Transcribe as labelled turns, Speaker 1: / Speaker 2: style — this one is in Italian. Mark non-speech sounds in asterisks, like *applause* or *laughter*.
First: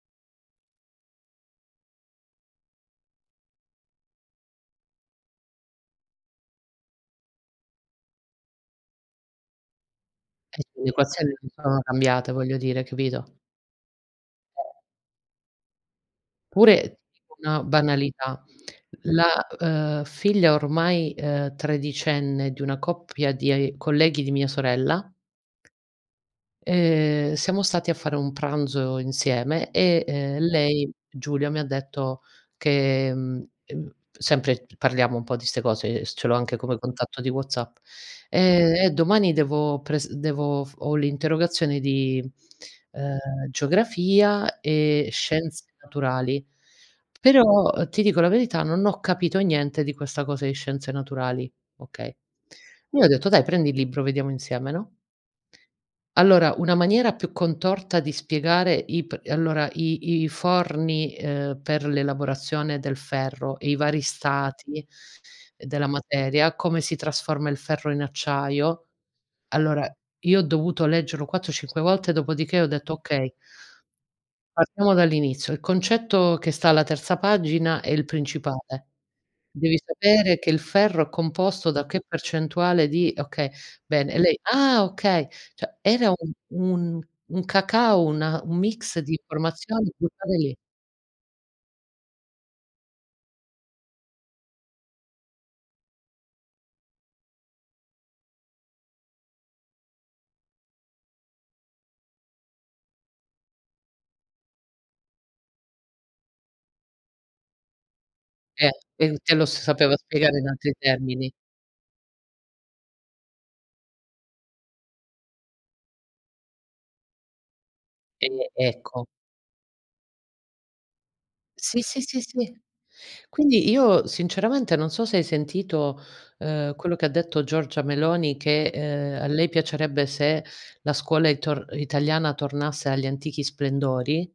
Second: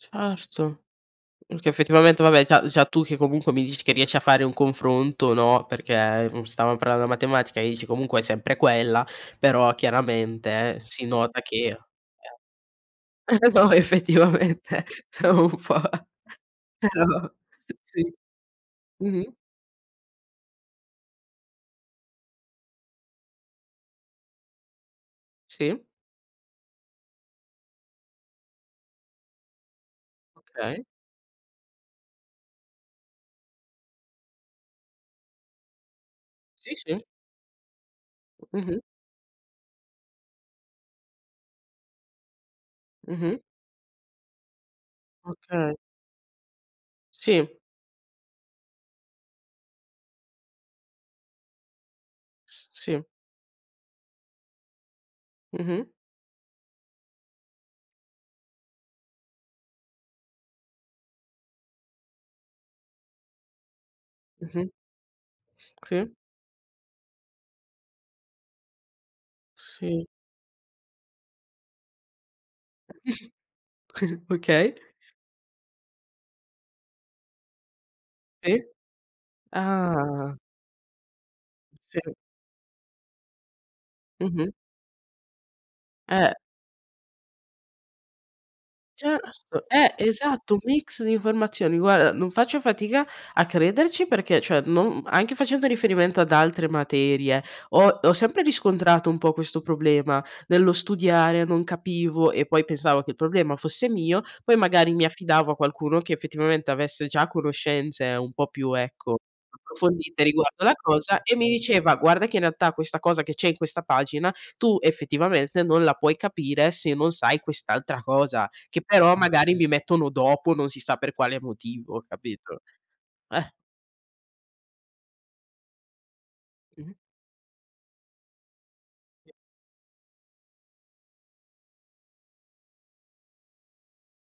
Speaker 1: Certo, perché effettivamente vabbè già già tu che comunque mi dici che riesci a fare un confronto no, perché, mhmm, stavam parlando della matematica e dici comunque è sempre quella, però
Speaker 2: Eh
Speaker 1: chiaramente
Speaker 2: sì, le
Speaker 1: si
Speaker 2: equazioni
Speaker 1: nota
Speaker 2: non
Speaker 1: che
Speaker 2: sono cambiate voglio dire, capito.
Speaker 1: eh, no
Speaker 2: *unintelligible*
Speaker 1: effettivamente è un po'
Speaker 2: Pure ti
Speaker 1: però
Speaker 2: dico una
Speaker 1: sì.
Speaker 2: banalità:
Speaker 1: Mh-mh.
Speaker 2: la, uhm, figlia ormai, uhm, tredicenne di una coppia di ai colleghi di mia sorella
Speaker 1: Sì.
Speaker 2: uhm, siamo stati a fare un pranzo insieme e, uhm,
Speaker 1: Okay.
Speaker 2: lei, Giulia, mi ha detto che mhmm, sempre parliamo un po' di ste cose, ehm, ce l'ho anche
Speaker 1: Sì,
Speaker 2: come
Speaker 1: sì.
Speaker 2: contatto di WhatsApp. "Ehm,
Speaker 1: Mh-mh.
Speaker 2: eh domani devo pres devo f ho l'interrogazione di, uhm,
Speaker 1: Mh-mh.
Speaker 2: geografia e scienz
Speaker 1: Okay.
Speaker 2: naturali.
Speaker 1: Sì.
Speaker 2: Però ti dico la verità, non ho capito niente di questa cosa di scienze naturali". Okay.
Speaker 1: S
Speaker 2: Io
Speaker 1: sì.
Speaker 2: ho detto: "Dai prendi il libro vediamo insieme". no?
Speaker 1: Mh-mh.
Speaker 2: Allora una maniera più contorta di spiegare i p allora i i i forni, uhm, per l'elaborazione del ferro e i vari
Speaker 1: Mh-mh.
Speaker 2: stati della
Speaker 1: Sì.
Speaker 2: materia, come si trasforma il ferro in acciaio. Allora
Speaker 1: Sì.
Speaker 2: io ho dovuto leggerlo 4, 5 volte dopodiché ho detto: "Okay"
Speaker 1: *chuckles* Okay.
Speaker 2: "partiamo dall'inizio. Il concetto che sta alla terza pagina è il
Speaker 1: Sì.
Speaker 2: principale. Devi
Speaker 1: Ah.
Speaker 2: sapere che il ferro è composto da che
Speaker 1: Sì.
Speaker 2: percentuale di okay bene". E lei:
Speaker 1: Mh-mh.
Speaker 2: "Ah okay". Cioè era u
Speaker 1: Eh.
Speaker 2: un un cacao, una un mix di
Speaker 1: Certo,
Speaker 2: informazioni
Speaker 1: eh,
Speaker 2: buttate
Speaker 1: esatto,
Speaker 2: lì.
Speaker 1: un mix di informazioni. Guarda, non faccio fatica a crederci perché, cioè, non, mhmm, anche facendo riferimento ad altre materie, ho ho sempre riscontrato un po' questo problema nello studiare, non capivo e poi pensavo che il problema fosse mio, poi magari mi affidavo a qualcuno che effettivamente avesse già conoscenze un po'
Speaker 2: Eh
Speaker 1: più,
Speaker 2: e
Speaker 1: ecco,
Speaker 2: te lo s sapeva
Speaker 1: approfondite
Speaker 2: spiegare in
Speaker 1: riguardo
Speaker 2: altri
Speaker 1: la cosa
Speaker 2: termini.
Speaker 1: e mi diceva: "Guarda che in realtà questa cosa che c'è in questa pagina tu effettivamente non la puoi capire se non sai quest'altra cosa",
Speaker 2: Eh
Speaker 1: che
Speaker 2: ecco.
Speaker 1: però magari mi mettono dopo, non si sa per quale
Speaker 2: Sì, sì,
Speaker 1: motivo,
Speaker 2: sì, sì.
Speaker 1: capito. Eh.
Speaker 2: Quindi io sinceramente non so se hai sentito, uhm,
Speaker 1: Mh-mh.
Speaker 2: quello che detto Giorgia Meloni che, ehm, a lei piacerebbe se la scuola itor italiana tornasse agli antichi splendori.